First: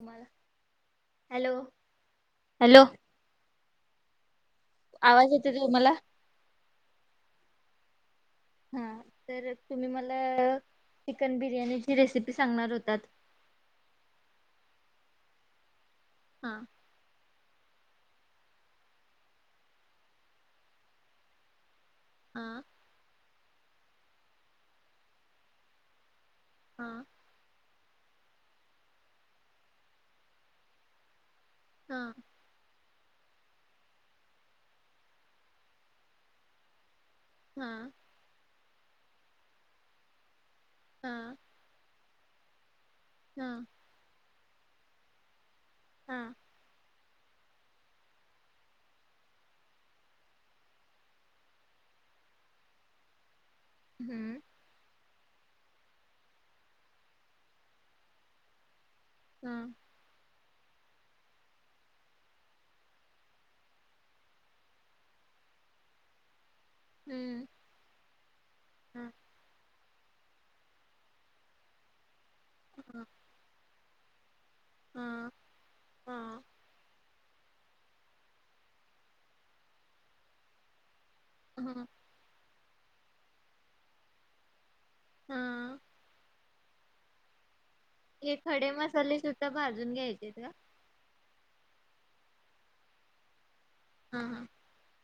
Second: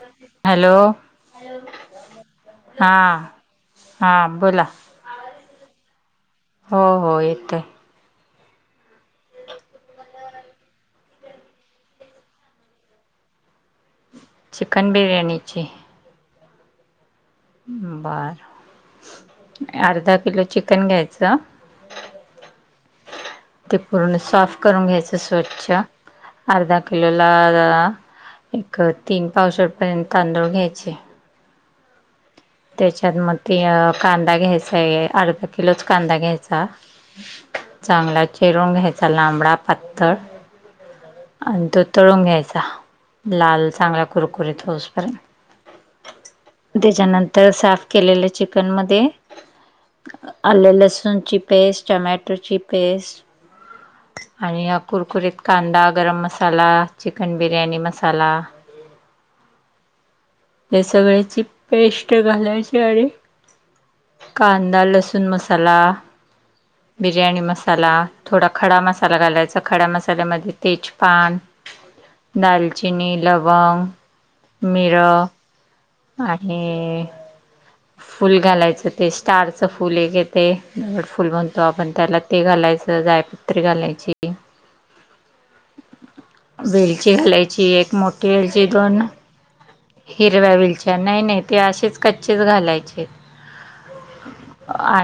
तुम्हाला hello hello hello हा हा बोला. त तुम्हाला? हो हो येतय. हम्. तर तुम्ही मला चिकन बिर्याणीची रेसिपी सांगणार होतात. चिकन बिर्याणीची? हा. बर अर्धा किलो चिकन घ्यायचं. हम. ते पूर्ण साफ करून घ्यायचं स्वच्छ अर्धा हा किलो ला एक तीन पावशेर पर्यंत तांदळ घ्यायचे. हा. त्याच्यात मग, ते कांदा घ्यायचा आहे अर्धा किलोच कांदा घ्यायचा. हा चांगला चिरून घ्यायचा लांबडा पातळ हा आणि तो तळून घ्यायचा हा लाल चांगल्या कुरकुरीतऊसपर्यंत. हम. तर साफ केलेल्या चिकन मध्ये आले लसूणची पेस्ट, टमॅटोची पेस्ट हम्म आणि या कुरकुरीत कांदा गरम मसाला, चिकन बिरयाणी मसाला हम्म. हे सगळ्याची पेस्ट घालायचे आणि कांदा लसूण मसाला बिर्याणी हम्म मसाला, थोडा खडा हा मसाला घालायचा. खडा मसाल्यामध्ये तेजपान, हा दालचिनी, लवंग मिरं हा हा आणि फुल घालायचं ते स्टारच फुल एक येते फुल म्हणतो हा आपण त्याला ते घालायच जायपत्री घालायची. हा वेलची घालायची एक मोठी एक वेलची खडे दोन मसाले सुटं भाज हिरव्या वेलच्या, नाही नाही ते असेच कच्चेच घालायचे. हम् हम्.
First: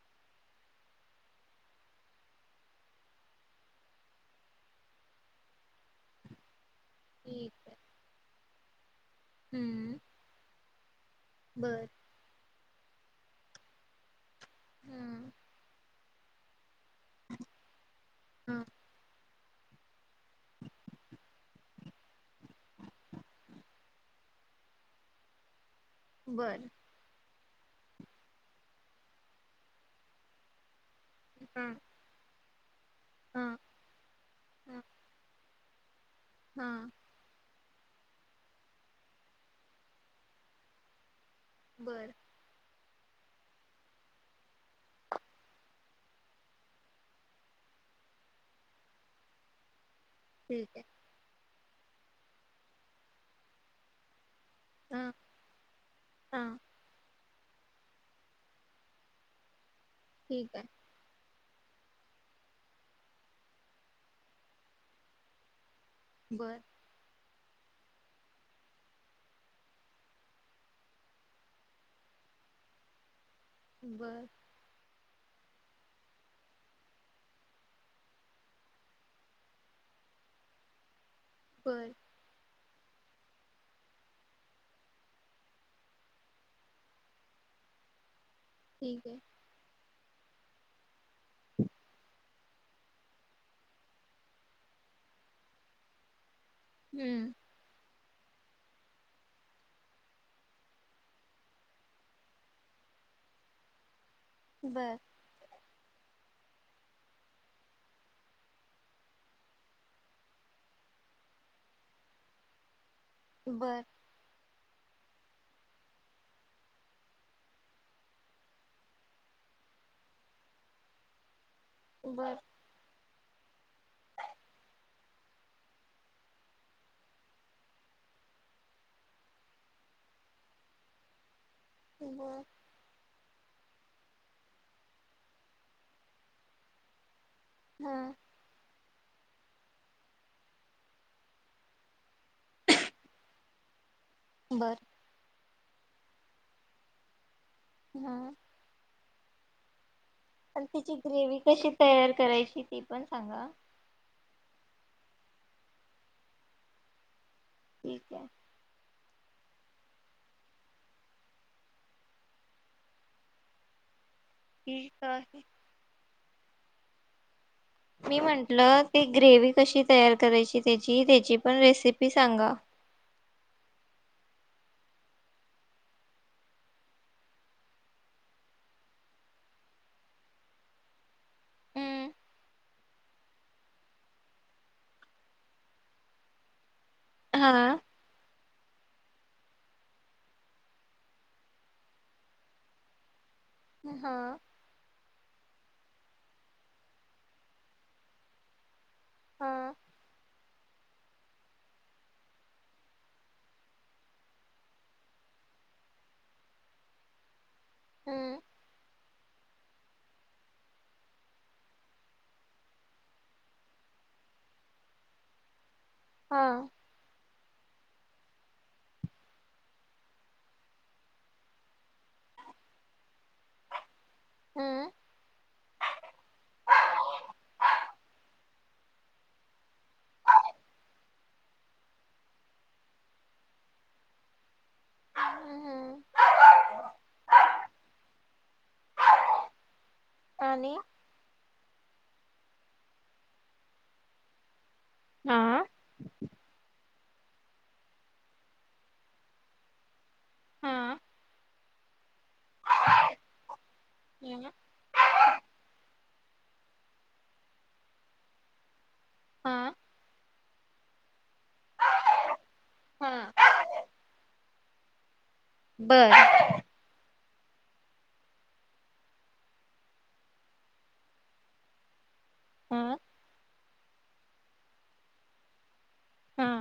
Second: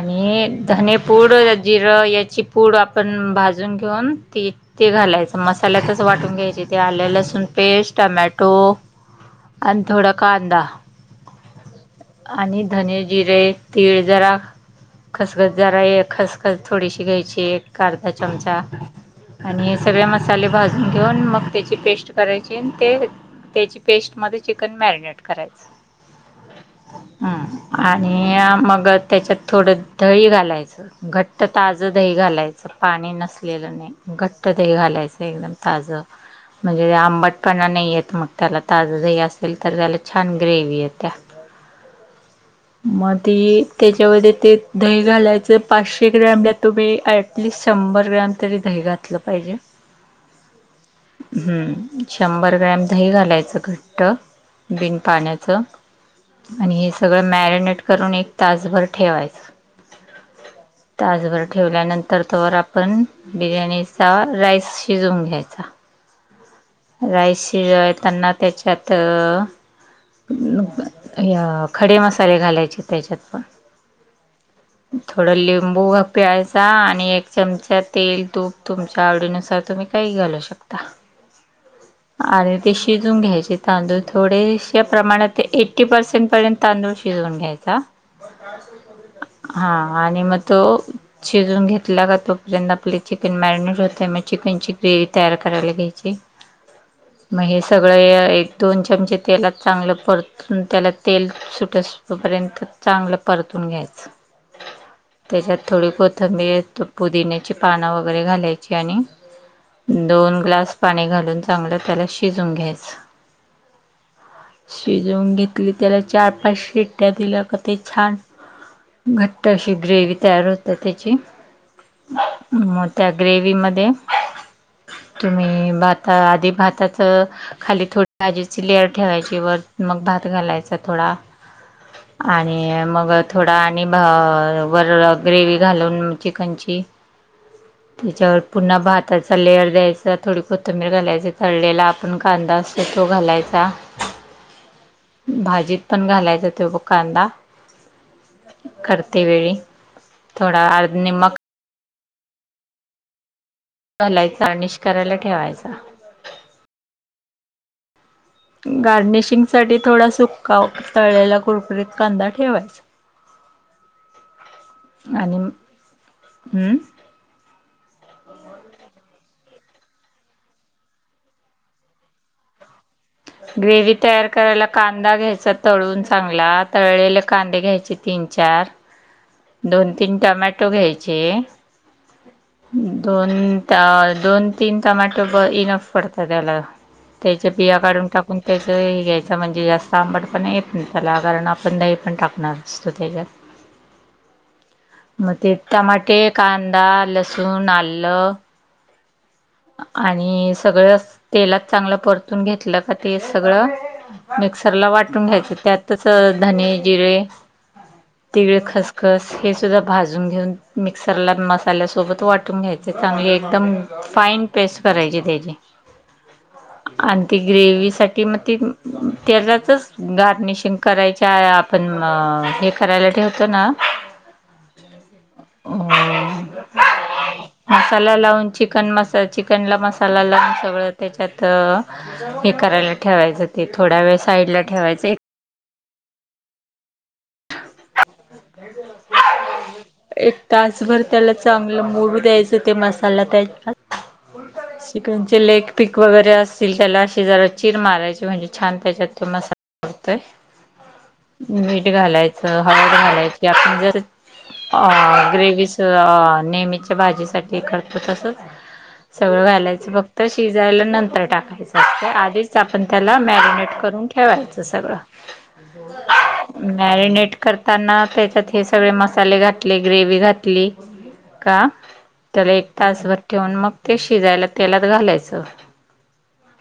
आणि धनेपूड, जिरं याची पूड आपण भाजून घेऊन ते घा लायच मसाल्यातच वाटून घ्यायचे ते आलं लसूण ठीक आहे पेस्ट, टमॅटो आणि हम्म थोडा कांदा. बर. आणि धने, जिरे, तीळ जरा हम्म खसखस जरा खसखस थोडीशी घ्यायची एक अर्धा चमचा हा आणि हे सगळे मसाले भाजून घेऊन मग त्याची पेस्ट करायची ते त्याची पेस्ट मध्ये चिकन मॅरिनेट करायचं. बरं. ह आणि मग त्याच्यात थोडं दही घालायचं. घट्ट हा ताजं दही घालायचं पाणी हा नसलेलं नाही घट्ट दही हा घालायचं एकदम. ताज हा म्हणजे आंबटपणा नाही येत मग त्याला ताजं दही अस सेल तर त्याला छान ग्रेवी येत्या. बर म ती त्याच्यामध्ये ते दही घालायचं पाचशे ग्रॅमला तुम्ही ॲटलिस्ट शंभर ग्रॅम तरी दही घातलं पाहिजे. ठीक आहे. हम्म शंभर ग्रॅम दही घालायचं घट्ट. बिन हा पाण्याच हा आणि हे सगळं मॅरिनेट करून एक तासभर ठेवायच. ठीक आहे. ठेवल्यानंतर तोवर आपण बिर्याणीचा राईस शिजवून घ्यायचा. बरं राईस शिजवाय त्यांना त्याच्यात खडे मसाले घालायचे त्याच्यात पण बर. थोडं लिंबू पिळायचा आणि एक चमचा तेल तूप तुमच्या आवडीनुसार तुम्ही काही घालू शकता, बर आणि ते शिजून घ्यायचे तांदूळ थोडेशे प्रमाणात ते एट्टी पर्सेंट पर्यंत तांदूळ शिजून घ्यायचा. ठीक आहे हा आणि मग तो शिजवुन घेतला का तोपर्यंत आपले चिकन मॅरिनेट होतय मग चिकनची ग्रे वी तयार करायला घ्यायची. हम्म मग हे सगळं एक दोन चमचे तेलात चांगलं परतून त्याला तेल सुटसं तोपर्यंत चांगलं परतून घ्यायचं. बर. त्याच्यात थोडी कोथंबीर त पुदिन्याची पानं वगैरे घालायची आणि दोन ग्लास पाणी घालून चांगलं त्याला शिजवुन घ्यायचं. बर. शिजवून घेतली त्याला चार पाच शिट्टया दिल्या का ते छान. घट्ट अशी ग्रेवी तयार होते त्याची. बर. मग त्या ग्रेवी मधे, तुम्ही भात. तर आधी भाताचं खाली भाजीची लेअर ठेवायची वर मग भात घालायचा थोडा. बर आणि मग थोडा आणि वर ग्रेवी घालून चिकनची हा त्याच्यावर पुन्हा भाताचा लेअर द्यायचा थोडी कोथंबीर घालायच तळलेला आप आपण कांदा असतो तो घालायचा. बर भाजीत पण घालायचा त्यो बघ कांदा. हा. तीवेळी, थोडा आणि [unintelligible] त्याची निमक. ग्रेवी कशी तयार करायची ती पण सांगा. घालायचा गार्निश करायला ठेवायचा. ठीक आहे. गार्निशिंग साठी थोडा सुका तळलेला कुरकुरीत कांदा ठेवायचा. [inaudible] आणि [unintelligible] हम्म. मी म्हंटलं ती ग्रेव्ही कशी तयार करायची त्याची त्याची पण रेसिपी सांगा. [inaudible] ग्रेव्ही तयार करायला कांदा घ्यायचा तळून चांगला तळलेले कांदे घ्यायचे तीन. चार, दोन तीन टमॅटो घ्यायचे. हम्म. दोन, दोन तीन टमाॅटो ब इनफ पडतात त्याला. हा त्याच्या बिया काढून टाक पण त्याचं हे घ्यायचं म्हणजे जास्त आंबाटपना येत नाही त्याला कारण आपण दही पण टाकणार असतो त्याच्यात. हा. मग ते टमाटे, कांदा, लसूण, आलं. हा सगळंच तेलात चांगलं परतून घेतलं का ते सगळं मिक्सरला वाटून घ्यायचं. त्यातच धने, जिरे, हम्म तीळ, खस खस हे सुद्धा भाजून घेऊन मिक्सरला मसाल्यासोबत वाटून घ्यायचे चांगले एकदम फाईन पेस्ट करायची त्याची. हा. आणि ती ग्रेवीसाठी मग ती त्याच्यातच गार्निशिंग करायच्या आपण म हे करायला ठेवतो ना. हम्म मसाला लावून चि चिकन मसा चिकनला मसाला लावून सगळं त्याच्यात हे करायला ठेवायचं ते. थोड्या वेळ साईड ला ठेवायचं एक हम्म एक आणि तासभर त्याला चांगलं मूरु द्यायच ते मसाला त्याच्यात हा चिकनचे लेग पीक वगैरे असतील त्याला. ते जरा चिर मारायचे म्हणजे छान त्याच्यात तो मसाला [unintelligible] हा मीठ घालायचं हळद घालायची आपण जर अ ग्रेवीस नेहमीच्या भाजीसाठीही करतो तसंच सगळं हा घालायचं. तर शिजायला नंतर टाकायचं असते आधीच आपण त्याला हा मॅरिनेट करून ठेवायचं सगळं. बर मॅरिनेट करताना त्याच्यात हे सगळे मसाले घातले, ग्रेवी घातली का? त्याला एक हा तासभर ठेवून, मग ते शिजायला तेलात घालायचं. हा!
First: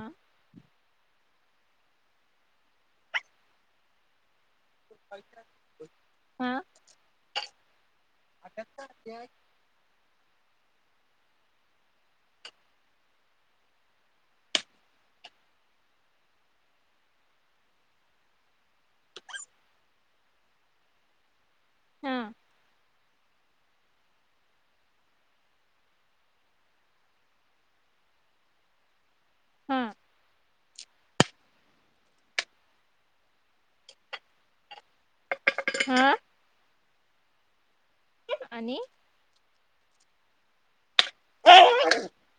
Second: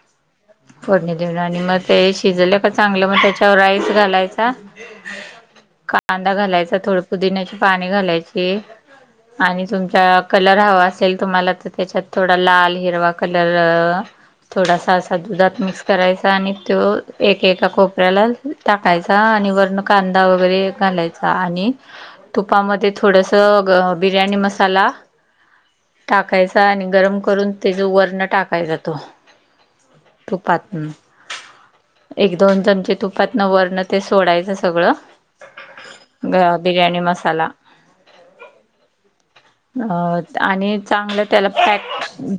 फोडणी देऊन आणि मग ते शिजलं का चांगलं, मग त्याच्यावर राईस घालायचा [unintelligible] कांदा घालायचा थोडं पुदिन्याची पाने घालायची आणि तुमच्या कलर हवा असेल तुम्हाला तर त्याच्यात थोडा लाल, हिरवा, कलर थोडासा असा दुधात मिक्स करायचा, आणि तो एकेका कोपऱ्याला टाकायचा आणि वरणं कांदा वगैरे घालायचा आणि हा तुपामध्ये थोडसं बिर्याणी मसाला टाकायचा आणि गरम करून, त्याचं वर्ण टाकायचा तो हा तूपात ना एक दोन चमचे तुपातनं वरण ते सोडायचं सगळं. हं! ग बिर्याणी मसाला. आणि? आणि चांगलं त्याला पॅक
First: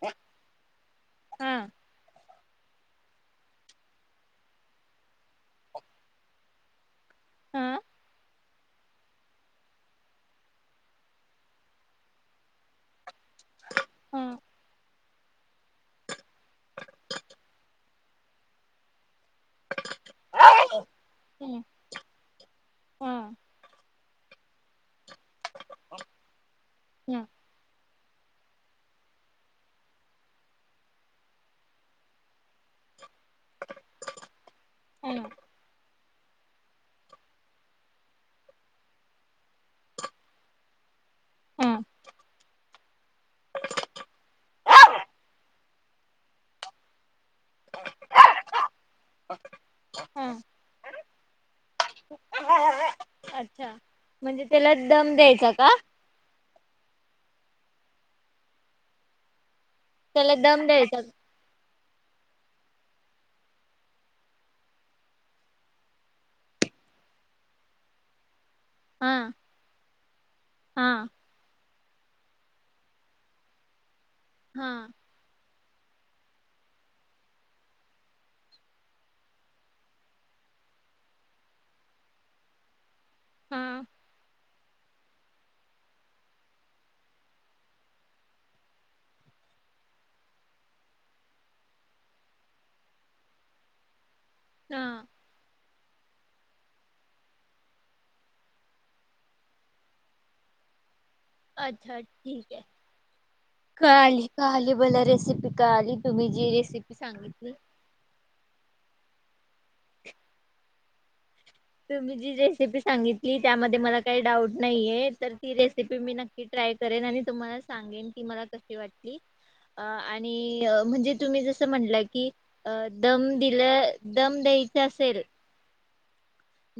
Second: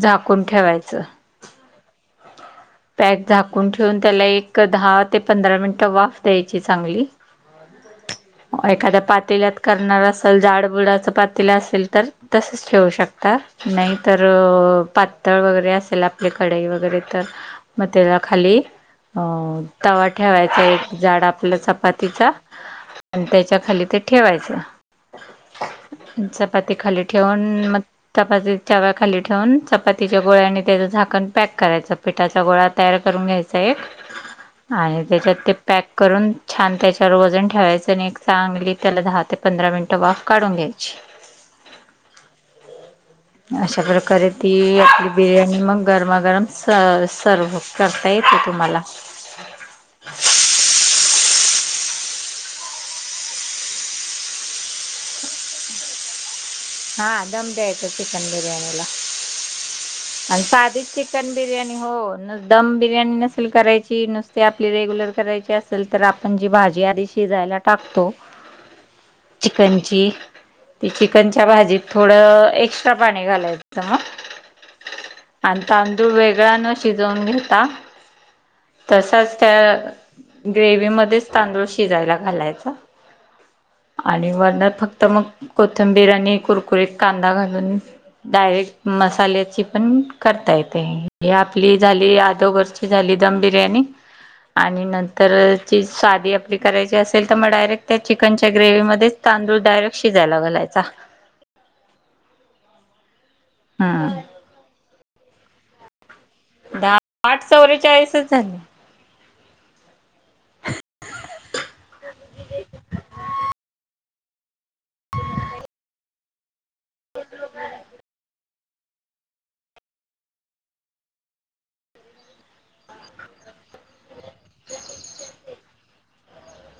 झाकून ठेवायचं. हा [inaudible] पॅक झाकून ठेवून त्याला एक दहा, ते पंधरा मिनिटं वाफ दयाची चांगली. हा [inaudible] एखाद्या पातील्यात करणार असल जाड बुडाच पतिले असेल तर, तसंच ठेवू शकता. नाही हा तर अ पातळ वगैरे असेल आपली कढई वगैरे तर मग त्या खाली अ तवा ठेवायचा एक जाड आपला ह चपातीचा हा आणि त्याच्या खाली ते ठेवायचं. चपाती खाली ह ठेवून मग. चपातीच्या तव्या खाली ठेवून चपातीच्या गोळ्या नी त्याच झाकण पॅक करायचं पिठाचा गोळा तयार करू घायचां एक आणि ह त्याच्यात ते पॅक करून छान त्याच्या वर वजन ठेवायचं न एक चांगली त्याला दहा ते पंधरा मिनट वाफ काढून घ्यायची. ह [inaudible] अशा प्रकारे ती आपली बिर्याणी मग गरमा, गरम सर, सर्व करता येते तुम्हाला. हूं! अच्छा म्हणजे त्याला दम द्यायचा का? हां दम द्यायचं चिकन बिर्याणीला. त्याला आणि दम साधीच द्यायचा का? चिकन बिर्याणी हो न दम बिर्याणी नसेल करायची, नुसती आपली रेगुलर करायची असेल तर आपण जी भाजी आधी शिजा याला टाकतो हा चिकनची ती हा चिकनच्या भाजीत थोडं एक्स्ट्रा पाणी घालायचं म हा! आणि तांदूळ वेगळ न शिजवून घेता तसाच त्या ग्रेवी मध्येच तांदूळ शिजायला घालायचा हा आणि वनात. फक्त मग कोथंबीर आणि कुरकुरीत कांदा घालून डायरेक्ट मसाल्याची पण करता येते हे आपली झाली अदोगरची झाली दम बिर्याणी आणि हा नंतर, ची साधी आपली करायची असेल तर मगडायरेक्ट त्या चिकनच्या ग्रेव्हीमध्येच तांदूळ डायरेक्ट शिजयला घालायचां चां अच्छा ठीक आहे कलाली, हम्म कलाली मला रेसिपी कलाली. तुम्ही जी रेसिपी दहा आठ सांगितली [unintelligible] ह [inaudible] [inaudible] रेसिपी सांगितली त्यामध्ये मला काही डाऊट नाहीे हे तर ती रेसिपी मी नक्क की ट्राय करेन आणि तुम्हाला, सांगेन कि मला कशी वाटली. अ आणि म्हणजे तुम्ही जसं म्हंटलं की अ दम दिल दम दे तीचअसेल.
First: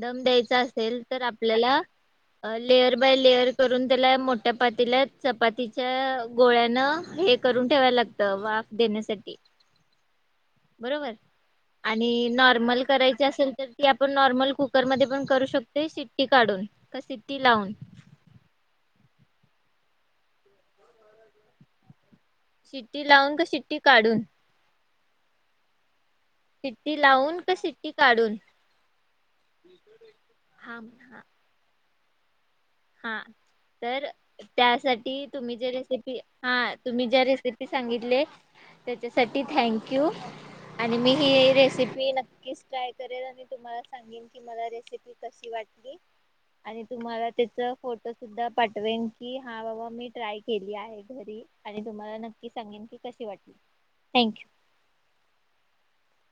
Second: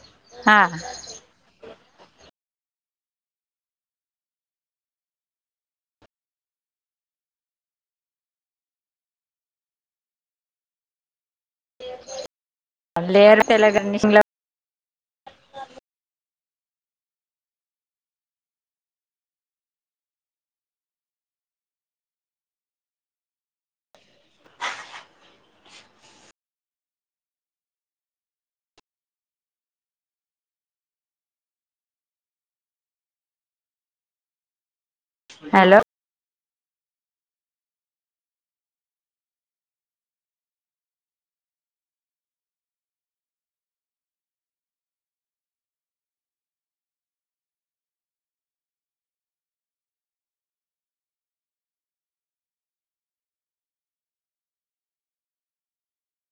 दम दयचा असेल तर आपल्याला. ह, [inaudible] लेयर बाय लेयर करून त्याला मोठ्या पातेल्यात. चपातीच्या गोळ्यानं हे. करून ठेवायला लागत वाफ देण्यासाठी. ह [inaudible] बरोबर आणि नॉर्मल करायची लेअर असेल. त्याला तर ती आपण गार्निशिंगला नॉर्मल, कुकरमध्येध्ये पण करू शकते सिट्टी, काढून का सिट्टी लावून. शिट्टी लावून का शिट्टी काढून? सिट्टी लावून का सिट्टी काढून? हा हा. हा तर त्यासाठी तुम्ही जे हॅलो रेसिपी हा. तुम्ही ज्या रेसिपी सांगितले. त्याच्यासाठी थँक यू आणि मी ही. रेसिपी नक्कीच ट्राय करेल आणि तुम्हाला तुम्हाला सांगेन मला रेसिपी कसी वाटली आणि तुम्हाला त्याच फोटो सुद्धा पाठवेन, की हा बाबा मी ट्राय केली आहे घरी आणि तुम्हाला नक्क की सांगेन की कशी वाटली थँंक यू. ह [inaudible]